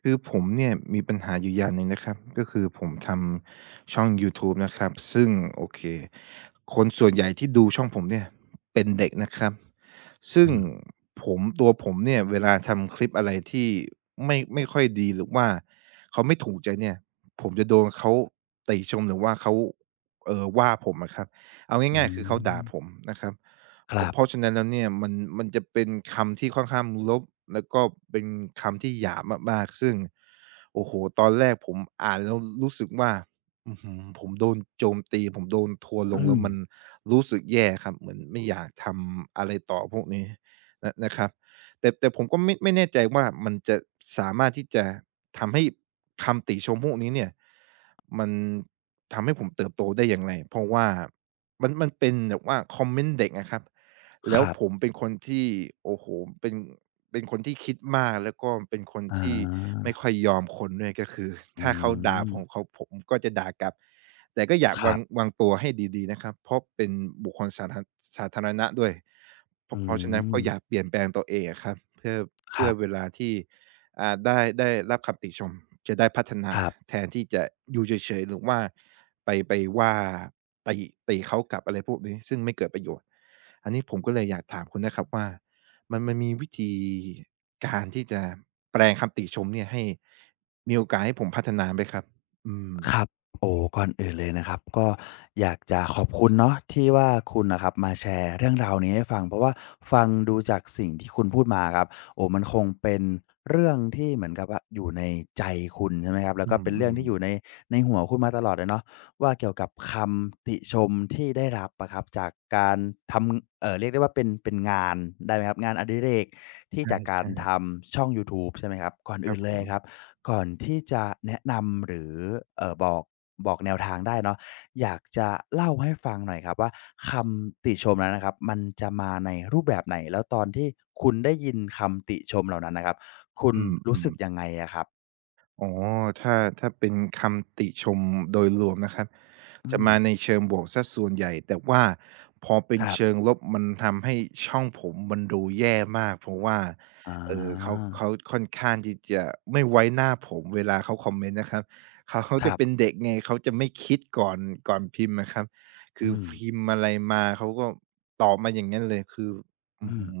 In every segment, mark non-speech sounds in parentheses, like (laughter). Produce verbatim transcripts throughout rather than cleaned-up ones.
คือผมเนี่ยมีปัญหาอยู่อย่างหนึ่งนะครับก็คือผมทำช่องยูทูบนะครับซึ่งโอเคคนส่วนใหญ่ที่ดูช่องผมเนี่ยเป็นเด็กนะครับซึ่งอืมผมตัวผมเนี่ยเวลาทำคลิปอะไรที่ไม่ไม่ค่อยดีหรือว่าเขาไม่ถูกใจเนี่ยผมจะโดนเขาติชมหรือว่าเขาเออว่าผมนะครับเอาอืง่ายๆคือเขาด่ามผมนะครับ ครัเพราะบฉะนั้นแล้วเนี่ยมันมันจะเป็นคำที่ค่อนข้างลบแล้วก็เป็นคำที่หยาบมากๆซึ่งโอ้โฮตอนแรกผมอ่านแล้วรู้สึกว่าอื้อฮือผมโดนโจมตีผมโดนทัวร์ลงอืแล้มวมันรู้สึกแย่ครับเหมือนไม่อยากทำอะไรต่อพวกนี้นะนะครับแต่แต่ผมก็ไม่ไม่แน่ใจว่ามันจะสามารถที่จะทำให้คำติชมพวกนี้เนี่ยมันทำให้ผมเติบโตได้อย่างไรเพราะว่ามันมันเป็นแบบว่าคอมเมนต์เด็กอะครับ คแล้วรัผมบเป็นคนที่โอ้โฮเป็นเป็นคนที่คิดมากแล้วก็เป็นคนอาที่ไม่ค่อยยอมคนด้วยก็คือ (laughs) อืถ้าเขาด่ามผมเขาผมก็จะด่ากลับแต่ก็อยากควารังบวางตัวให้ดีๆนะครับเพราะเป็นบุคคลสาธารสาธารณะด้วยเพอืราะเพราะฉะนั้นมก็อยากเปลี่ยนแปลงตัวเองอะครับเพื่อคเพื่อรัเวบ ลาที่อ่าได้ได้รับคำติชมจะได้พัฒนาครัแทบ นที่จะอยู่เฉยๆหรือว่า ไปไปว่าตีตีเขากลับอะไรพวกนี้ซึ่งไม่เกิดประโยชน์อันนี้ผมก็เลยอยากถามคุณนะครับว่ามันมันมีวิธีการที่จะแปลงคำติชมเนี่ยให้มีโอกาสให้ผมพัฒนาไหมครับอืมครับโอ้ก่อนอื่นเลยนะครับก็อยากจะขอบคุณเนาะที่ว่าคุณน่ะครับมาแชร์เรื่องราวนี้ให้ฟังเพราะว่าฟังดูจากสิ่งที่คุณพูดมาครับโอ้มันคงเป็นเรื่องที่เหมือนกับว่าอยู่ในใจคุณใช่ไหมครับแล้วอืก็มเป็นอเรื่องมที่อยู่ในในหัวคุณมาตลอดเลยเนาะว่าเกี่ยวกับคำติชมที่ได้รับอะครับจากการทำเอ่อเรียกได้ว่าเป็นเป็นงานได้ไหมครับงานอดิเรกที่ใช่จากการใช่ทำช่องยูทูบใช่ไหมครับก่อนครัอื่บนผเลยครับ มก่อนที่จะแนะนำหรือเอ่อบอกบอกแนวทางได้เนาะอยากจะเล่าให้ฟังหน่อยครับว่าคำติชมนั้นนะครับมันจะมาในรูปแบบไหนแล้วตอนที่คุณได้ยินคำติชมเหล่านั้นน่ะครับคุณอืมอืรู้ม สึกยังไงอะครับอ๋อถ้าถ้าเป็นคำติชมโดยรวมนะครับอืจะมมาในเชิงบวกเสียส่วนใหญ่แต่ว่าพอเป็นครัเชิบงลบมันทำให้ช่องผมมันดูแย่มากเพราะว่าอเอ่อเขาาเขาค่อนข้างที่จะไม่ไว้หน้าผมเวลาเขาคอมเมนต์นะครับเขาเขาคจะรัเป็นบเด็กไงเขาจะไม่คิดก่อนก่อนพิมพ์อะครับคืออืมพิมพ์อะไรมาเขาก็ตอบมาอย่างงั้นเลยคืออือื้อมฮือ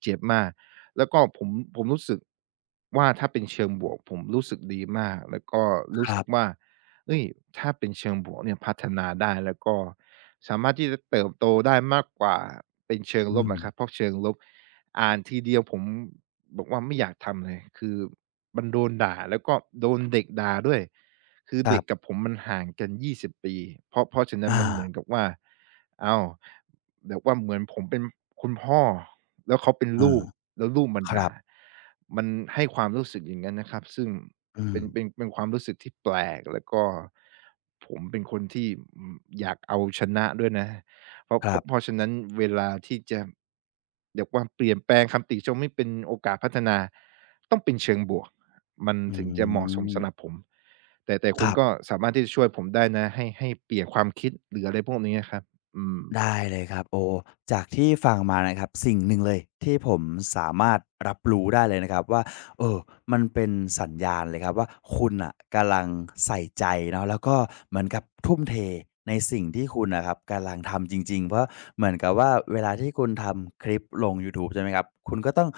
เจ็บมาก แล้วก็ผมผมรู้สึกว่าถ้าเป็นเชิงบวกผมรู้สึกดีมากแล้วก็ครู้รัสึกบว่าเฮ้ยถ้าเป็นเชิงบวกเนี่ยพัฒนาได้แล้วก็สามารถที่จะเติบโตได้มากกว่าเป็นเชิงลอืบมนะครับเพราะเชิงลบอ่านทีเดียวผมบอกว่าไม่อยากทำเลยคือมันโดนด่าแล้วก็โดนเด็กด่าด้วย คือครัเด็กกับบผมมันห่างกันยี่สิบปีเพราะเพราะฉะนั้นอามันเหมือนกับว่าอ้าวแบบว่าเหมือนผมเป็นคุณพ่อแล้วเขาเป็นเอลูอกแล้วลูกมาคด่ารับมันให้ความรู้สึกอย่างงั้นนะครับซึ่งอืมเป็นเป็นเป็นความรู้สึกที่แปลกแล้วก็ผมเป็นคนที่อืมอยากเอาชนะด้วยนะเพราะคเพรัราะเพบราะฉะนั้นเวลาที่จะเรียกว่าเปลี่ยนแปลงคำติชมให้เป็นโอกาสพัฒนาต้องเป็นเชิงบวกมันอืถึงจะเหมาะสมสำหรับมผม แต่แต่คคุณรัก็บ สามารถที่จะช่วยผมได้นะให้ให้เปลี่ยนความคิดหรืออะไรพวกนี้อะครับอืมได้เลยครับโอ้จากที่ฟังมานะครับสิ่งหนึ่งเลยที่ผมสามารถรับรู้ได้เลยนะครับว่าเออมันเป็นสัญญาณเลยครับว่าคุณน่ะกำลังใส่ใจเนาะแล้วก็เหมือนกับทุ่มเทในสิ่งที่คุณน่ะครับกำลังทำจริงๆเพราะเหมือนกับว่าเวลาที่คุณทำคลิปลงยูทูบใช่ไหมครับคุณก็ต้อง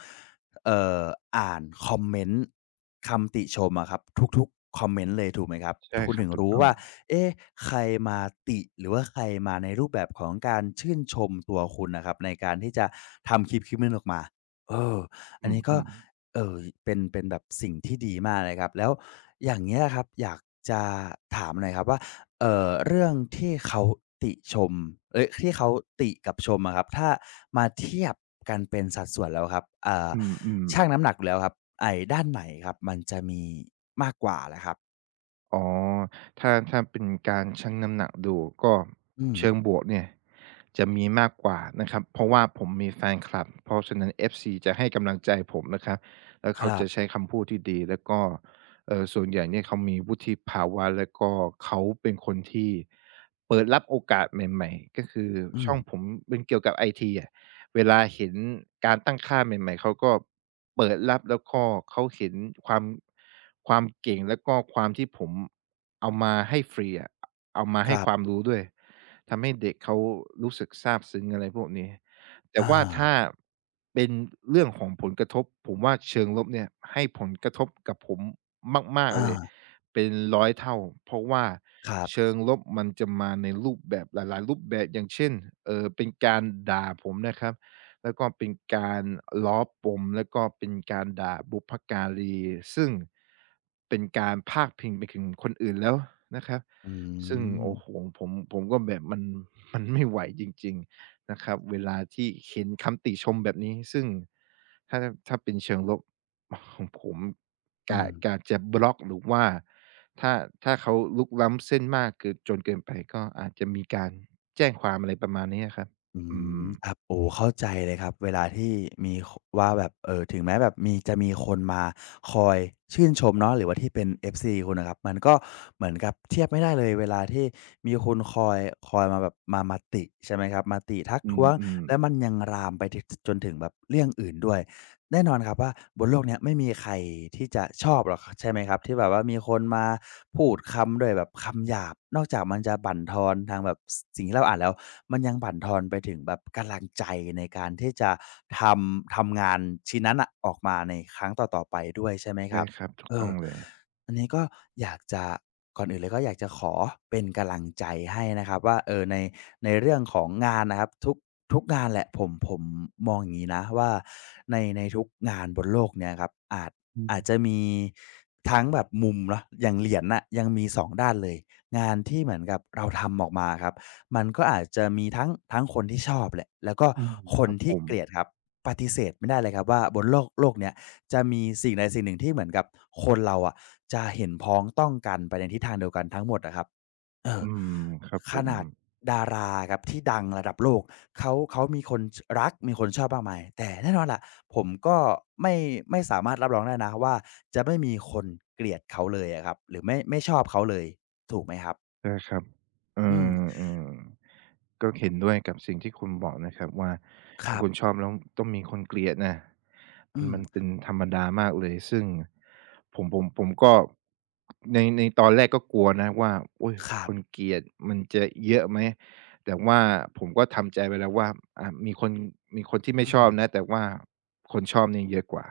เอ่ออ่านคอมเมนต์คำติชมอะครับทุกๆคอมเมนต์เลยถูกไหมครับใช่คุณครับถึงถูกรู้ต้องว่า เอ๊ะใครมาติหรือว่าใครมาในรูปแบบของการชื่นชมตัวคุณน่ะครับในการที่จะทำคลิปคลิปหนึ่งออกมาเอออันนี้ก็อืมๆเอ่อเป็นเป็นแบบสิ่งที่ดีมากเลยครับแล้วอย่างเงี้ยครับอยากจะถามหน่อยครับว่าเอ่อเรื่องที่เขาติชมเอ๊ยที่เขาติกับชมอะครับถ้ามาเทียบกันเป็นสัดส่วนแล้วครับอ่าอืมชั่งๆ น้ำหนักแล้วครับไอ้ด้านไหนครับมันจะมีมากกว่าล่ะครับอ๋อถ้าถ้าเป็นการชั่งน้ำหนักดูก็อืมเชิงบวกเนี่ยจะมีมากกว่านะครับเพราะว่าผมมีแฟนคลับเพราะฉะนั้น เอฟ ซี จะให้กำลังใจผมนะครับแล้วคเขารับจะใช้คำพูดที่ดีแล้วก็เอ่อส่วนใหญ่เนี่ยเขามีวุฒิภาวะแล้วก็เขาเป็นคนที่เปิดรับโอกาสใหม่ๆก็คืออืช่ม องผมเป็นเกี่ยวกับไอทีอะเวลาเห็นการตั้งค่าใหม่ๆเขาก็ เปิดรับแล้วก็เขาเห็นความความเก่งแล้วก็ความที่ผมเอามาให้ฟรีอะเอามาคให้รัความบรู้ด้วยทำให้เด็กเขารู้สึกซาบซึ้งอะไรพวกนี้แต่อาว่าถ้าเป็นเรื่องของผลกระทบผมว่าเชิงลบเนี่ยให้ผลกระทบกับผมมากๆอาเลยเป็นร้อยเท่าเพราะว่าครัเชิบงลบมันจะมาในรูปแบบหลายๆรูปแบบอย่างเช่นเอ่อเป็นการด่าผมนะครับ แล้วก็เป็นการล้อปมแล้วก็เป็นการด่าบุพการีซึ่งเป็นการพาเพิงไปถึงคนอื่นแล้วนะครับอืซึ่งมโอ้โฮผมผมก็แบบมันมันไม่ไหวจริงๆนะครับเวลาที่เห็นคำติชมแบบนี้ซึ่งถ้าถ้าเป็นเชิงลบของผมอืกะมกะจะบล็อกหรือว่าถ้าถ้าเขารุกล้ำเส้นมากเกินจนเกินไปก็อาจจะมีการแจ้งความอะไรประมาณนี้อะครับอือืมมครับโอ้เข้าใจเลยครับ เวลาที่มีคว่าแบบเอ่อถึงแม้แบบมีจะมีคนมาคอยชื่นชมเนาะหรือว่าที่เป็น เอฟ ซี คุณอะครับ มันก็เหมือนกับเทียบไม่ได้เลยเวลาที่มีคนคอยคอยมาแบบมามาติใช่ไหมครับมาติทักอืท้วง มแล้วๆ มันยังลามไปถจนถึงแบบเรื่องอื่นด้วย แน่นอนครับว่าบนโลกเนี้ยไม่มีใครที่จะชอบหรอกใช่ไหมครับที่แบบว่ามีคนมาพูดคำด้วยแบบคำหยาบนอกจากมันจะบั่นทอนทางแบบสสิ่งที่เราอ่านแล้วมันยังบั่นทอนไปถึงแบบกำลังใจในการที่จะทำทำงานชิ้นนั้นอะออกมาในครั้งต่อๆไปด้วยใช่ไหมคใช่รับครับถูกเอต้อองเลยอันนี้ก็อยากจะก่อนอื่นเลยก็อยากจะขอเป็นกำลังใจให้นะครับว่าเออใน ในเรื่องของงานนะครับทุกทุกงานแหละผมผมมองอย่างนี้นะว่าในในทุกงานบนโลกเนี่ยครับอาจอือาจจะมมีทั้งแบบมุมเนาะอย่างเหรียญน่ะยังมีสองด้านเลยงานที่เหมือนกับเราทำออกมาครับมันก็อาจจะมีทั้งทั้งคนที่ชอบแหละแล้วก็อืมคคนรับผที่มเกลียดครับปฏิเสธไม่ได้เลยครับว่าบนโลกโลกเนี้ยจะมีสิ่งใดสิ่งหนึ่งที่เหมือนกับคนเราอะจะเห็นพ้องต้องกันไปในทิศทางเดียวกันทั้งหมดนะครับเออ อืมครับผขม นาดดาราครับที่ดังระดับโลกเขาเขามีคนชรักมีคนชอบมากมายแต่แน่นอนแหละผมก็ไม่ไม่สามารถรับรองได้นะว่าจะไม่มีคนเกลียดเขาเลยอะครับหรือไม่ไม่ชอบเขาเลยถูกไหมครับนะครับเออืมอเออก็เห็นด้วยกับสิ่งที่คุณบอกนะครับว่าคเป็นรับคนชอบแล้วต้องมีคนเกลียดนะมัอืนมมันเป็นธรรมดามากเลยซึ่งผมผมผมก็ในในตอนแรกก็กลัวนะว่าโอ๊ยครัคนบเกลียดมันจะเยอะไหมแต่ว่าผมก็ทำใจไว้แล้วว่าอ่ามีคนมีคนที่ไม่อืชอบนะม แต่ว่าคนชอบเนี่ยเยอะกว่า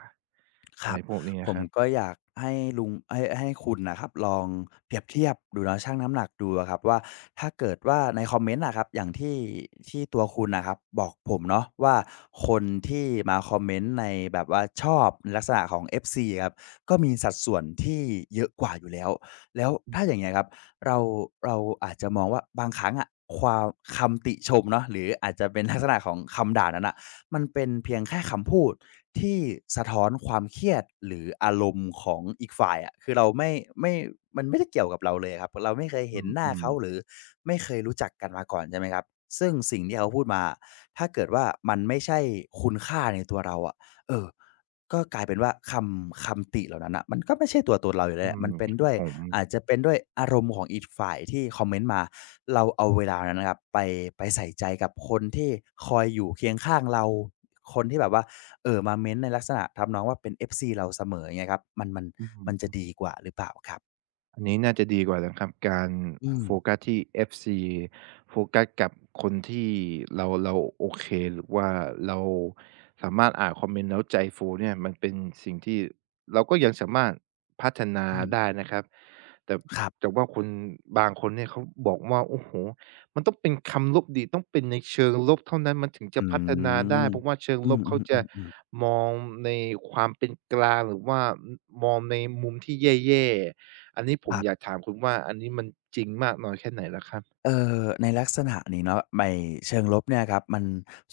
คอะรัไรบพวกนี้ผอะมครับก็อยากให้ลุงให้ให้คุณน่ะครับลองเปรียบเทียบดูเนาะชั่งน้ำหนักดูอะครับว่าถ้าเกิดว่าในคอมเมนต์อะครับอย่างที่ที่ตัวคุณน่ะครับบอกผมเนาะว่าคนที่มาคอมเมนต์ในแบบว่าชอบในลักษณะของ เอฟ ซี ครับก็มีสัดส่วนที่เยอะกว่าอยู่แล้วแล้วถ้าอย่างเงี้ยครับเราเราอาจจะมองว่าบางครั้งอะความคำติชมเนาะหรืออาจจะเป็นลักษณะของคำด่านั้นน่ะมันเป็นเพียงแค่คำพูด ที่สะท้อนความเครียดหรืออารมณ์ของอีกฝ่ายอะคือเราไม่ไม่มันไม่ได้เกี่ยวกับเราเลยอะครับเราไม่เคยอเห็นหน้าืมเขาหรืๆอไม่เคยรู้จักกันมาก่อนใช่ไหมครับซึ่งสิ่งที่เขาพูดมาอะถ้าเกิดว่ามันไม่ใช่คุณค่าในตัวเราอะเออ ก็กลายเป็นว่าคำคำติเหล่านั้นน่ะมันก็ไม่ใช่ตัวตนเราอยู่แล้อืวแหละมัมนเป็นครับด้วยผมอาจจะเป็นด้วยอารมณ์ของอีกฝ่ายที่คอมเมนต์มาเราเอาเวลานั้นนะครับไปไปใส่ใจกับคนที่คอยอยู่เคียงข้างเราคนที่แบบว่าเอ่อมาเม้นต์ในลักษณะทำนองว่าเป็น เอฟ ซี เราเสมออย่างเงี้ยครับมันมันอืมันจะม ดีกว่าหรือเปล่าครับอันนี้น่าจะดีกว่านะครับการอืมโฟกัสที่เอฟซีโฟกัสกับคนที่เราเราโอเคหรือว่าเราสามารถอ่านคอมเมนต์แล้วใจฟูเนี่ยมันเป็นสิ่งที่เราก็ยังสามารถพัฒนาอืมได้นะครับแต่ครัแต่บว่าคนบางคนเนี่ยเขาบอกว่าโอ้โหมันต้องเป็นคำลบดีต้องเป็นในเชิงลบเท่านั้นมันถึงอืจะพัฒนาได้มเพราะว่าเชิงอืลบเขาจะมๆๆๆมองในความเป็นกลางหรือว่ามองในมุมที่แย่ อันนี้ผคมรับ อยากถามคุณว่าอันนี้มันจริงมากน้อยแค่ไหนล่ะครับเอ่อในลักษณะนี้เนาะในเชิงลบเนี่ยครับมัน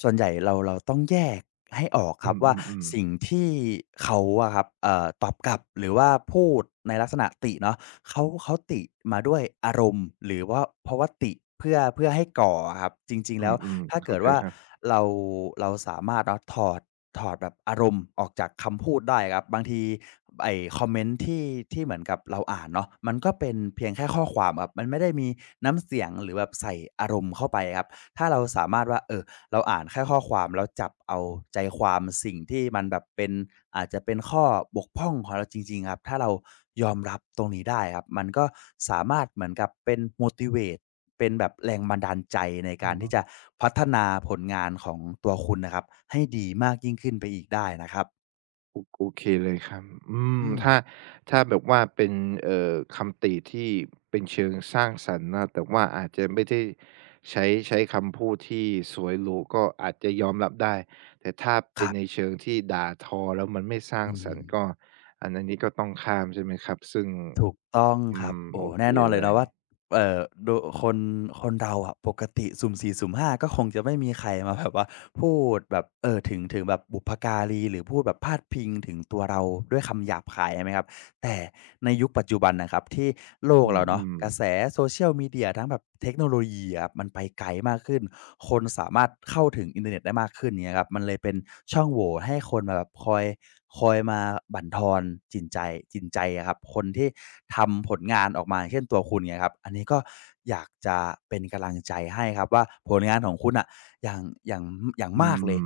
ส่วนใหญ่เราเราต้องแยกให้ออกคอืรับว่ามๆสิ่งๆที่เขาอะครับเอ่อตอบกลับหรือว่าพูดในลักษณะติเนาะ เขาเขาติมาด้วยอารมณ์หรือว่าเพราะว่าติเพื่อเพื่อให้ก่ออะครับจริงๆอืแล้วมถ้าๆเกิเข้าดใจว่าครับเราเราสามารถเนาะถอดถอดแบบอารมณ์ออกจากคำพูดได้ครับบางทีไอ้คอมเมนต์ที่ที่เหมือนกับเราอ่านเนาะมันก็เป็นเพียงแค่ข้อความครับมันไม่ได้มีน้ำเสียงหรือแบบใส่อารมณ์เข้าไปครับถ้าเราสามารถว่าเอ่อ เราอ่านแค่ข้อความแล้วจับเอาใจความสิ่งที่มันแบบเป็นอาจจะเป็นข้อบกพร่องของเราจริงๆครับถ้าเรายอมรับตรงนี้ได้ครับมันก็สามารถเหมือนกับเป็น motivate เป็นแบบแรงบันดาลใจในอืการอที่จะฮึพัฒนาผลงานของตัวคุณนะครับให้ดีมากยิ่งขึ้นไปอีกได้นะครับโอโอเคเลยครับอืมอืมถ้าถ้าแบบว่าเป็นเอ่อคำติที่เป็นเชิงสร้างสรรค์นะแต่ว่าอาจจะไม่ได้ใช้ใช้คำพูดที่สวยหรูก็อาจจะยอมรับได้แต่ถ้าคเป็นรัในบเชิงที่ด่าทอแล้วมันไม่สร้างอืสรม รค์ก็อันอันนี้ก็ต้องข้ามใช่ไหมครับซึ่งถูกต้องอืครับมโอ้โอเคแน่นอนเลเลยยเนาะว่าเอ่อโดคนคนเราอะปกติสุ่มสี่สุ่มห้าก็คงจะไม่มีใครมาแบบว่าพูดแบบเอ่อถึงถึงแบบบุพการีหรือพูดแบบพาดพิงถึงตัวเราด้วยคำหยาบคายใช่ไหมครับแต่ ในยุคปัจจุบันนะครับที่โลอกเราืเนาะมกระแส ๆ Social Media ทั้งแบบเทคโนโลยีอะครับมันไปไกลมากขึ้นคนสามารถเข้าถึงอินเทอร์เน็ตได้มากขึ้นเนี่ยครับมันเลยเป็นช่องโหว่ให้คนมาแบบคอยคอยมาบั่นทอนจิตใจจิตใจอะครับคนที่ทำผลงานออกมาอย่างเช่นตัวคุณเงี่ยครับอันนี้ก็อยากจะเป็นกำลังใจให้ครับว่าผลงานของคุณน่ะอย่างอย่างอย่างอืมากเลมย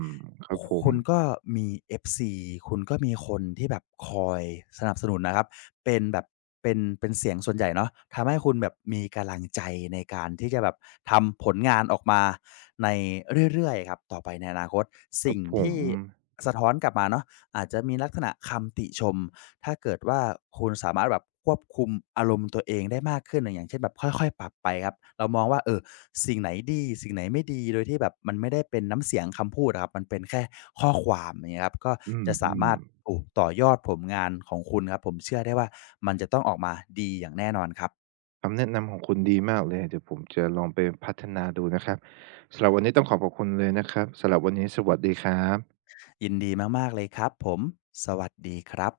ครับผม คุณก็มี เอฟ ซี คุณก็มีคนที่แบบคอยสนับสนุนนะครับ เป็นแบบเป็นเป็นเสียงส่วนใหญ่เนาะทำให้คุณแบบมีกำลังใจในการที่จะแบบทำผลงานออกมาในเรื่อยๆครับต่อไปในอนาคตครัสิ่บงผมที่สะท้อนกลับมาเนาะอาจจะมีลักษณะคำติชม ถ้าเกิดว่าคุณสามารถแบบควบคุมอารมณ์ตัวเองได้มากขึ้นอะอย่างเช่นแบบค่อยๆปรับไปครับเรามองว่าเออสิ่งไหนดีสิ่งไหนไม่ดีโดยที่แบบมันไม่ได้เป็นน้ำเสียงคำพูดอะครับมันเป็นแค่ข้อความอย่างเงี้ยครับก็อืมจะอืสามมารถโอ้ต่อยอดผลงานของคุณครับผมเชื่อได้ว่ามันจะต้องออกมาดีอย่างแน่นอนครับคำแนะนำของคุณดีมากเลย เดี๋ยวผมจะลองไปพัฒนาดูนะครับสำหรับวันนี้ต้องขอขอบคุณเลยนะครับสำหรับวันนี้สวัสดีครับยินดีมากๆเลยครับผมสวัสดีครับ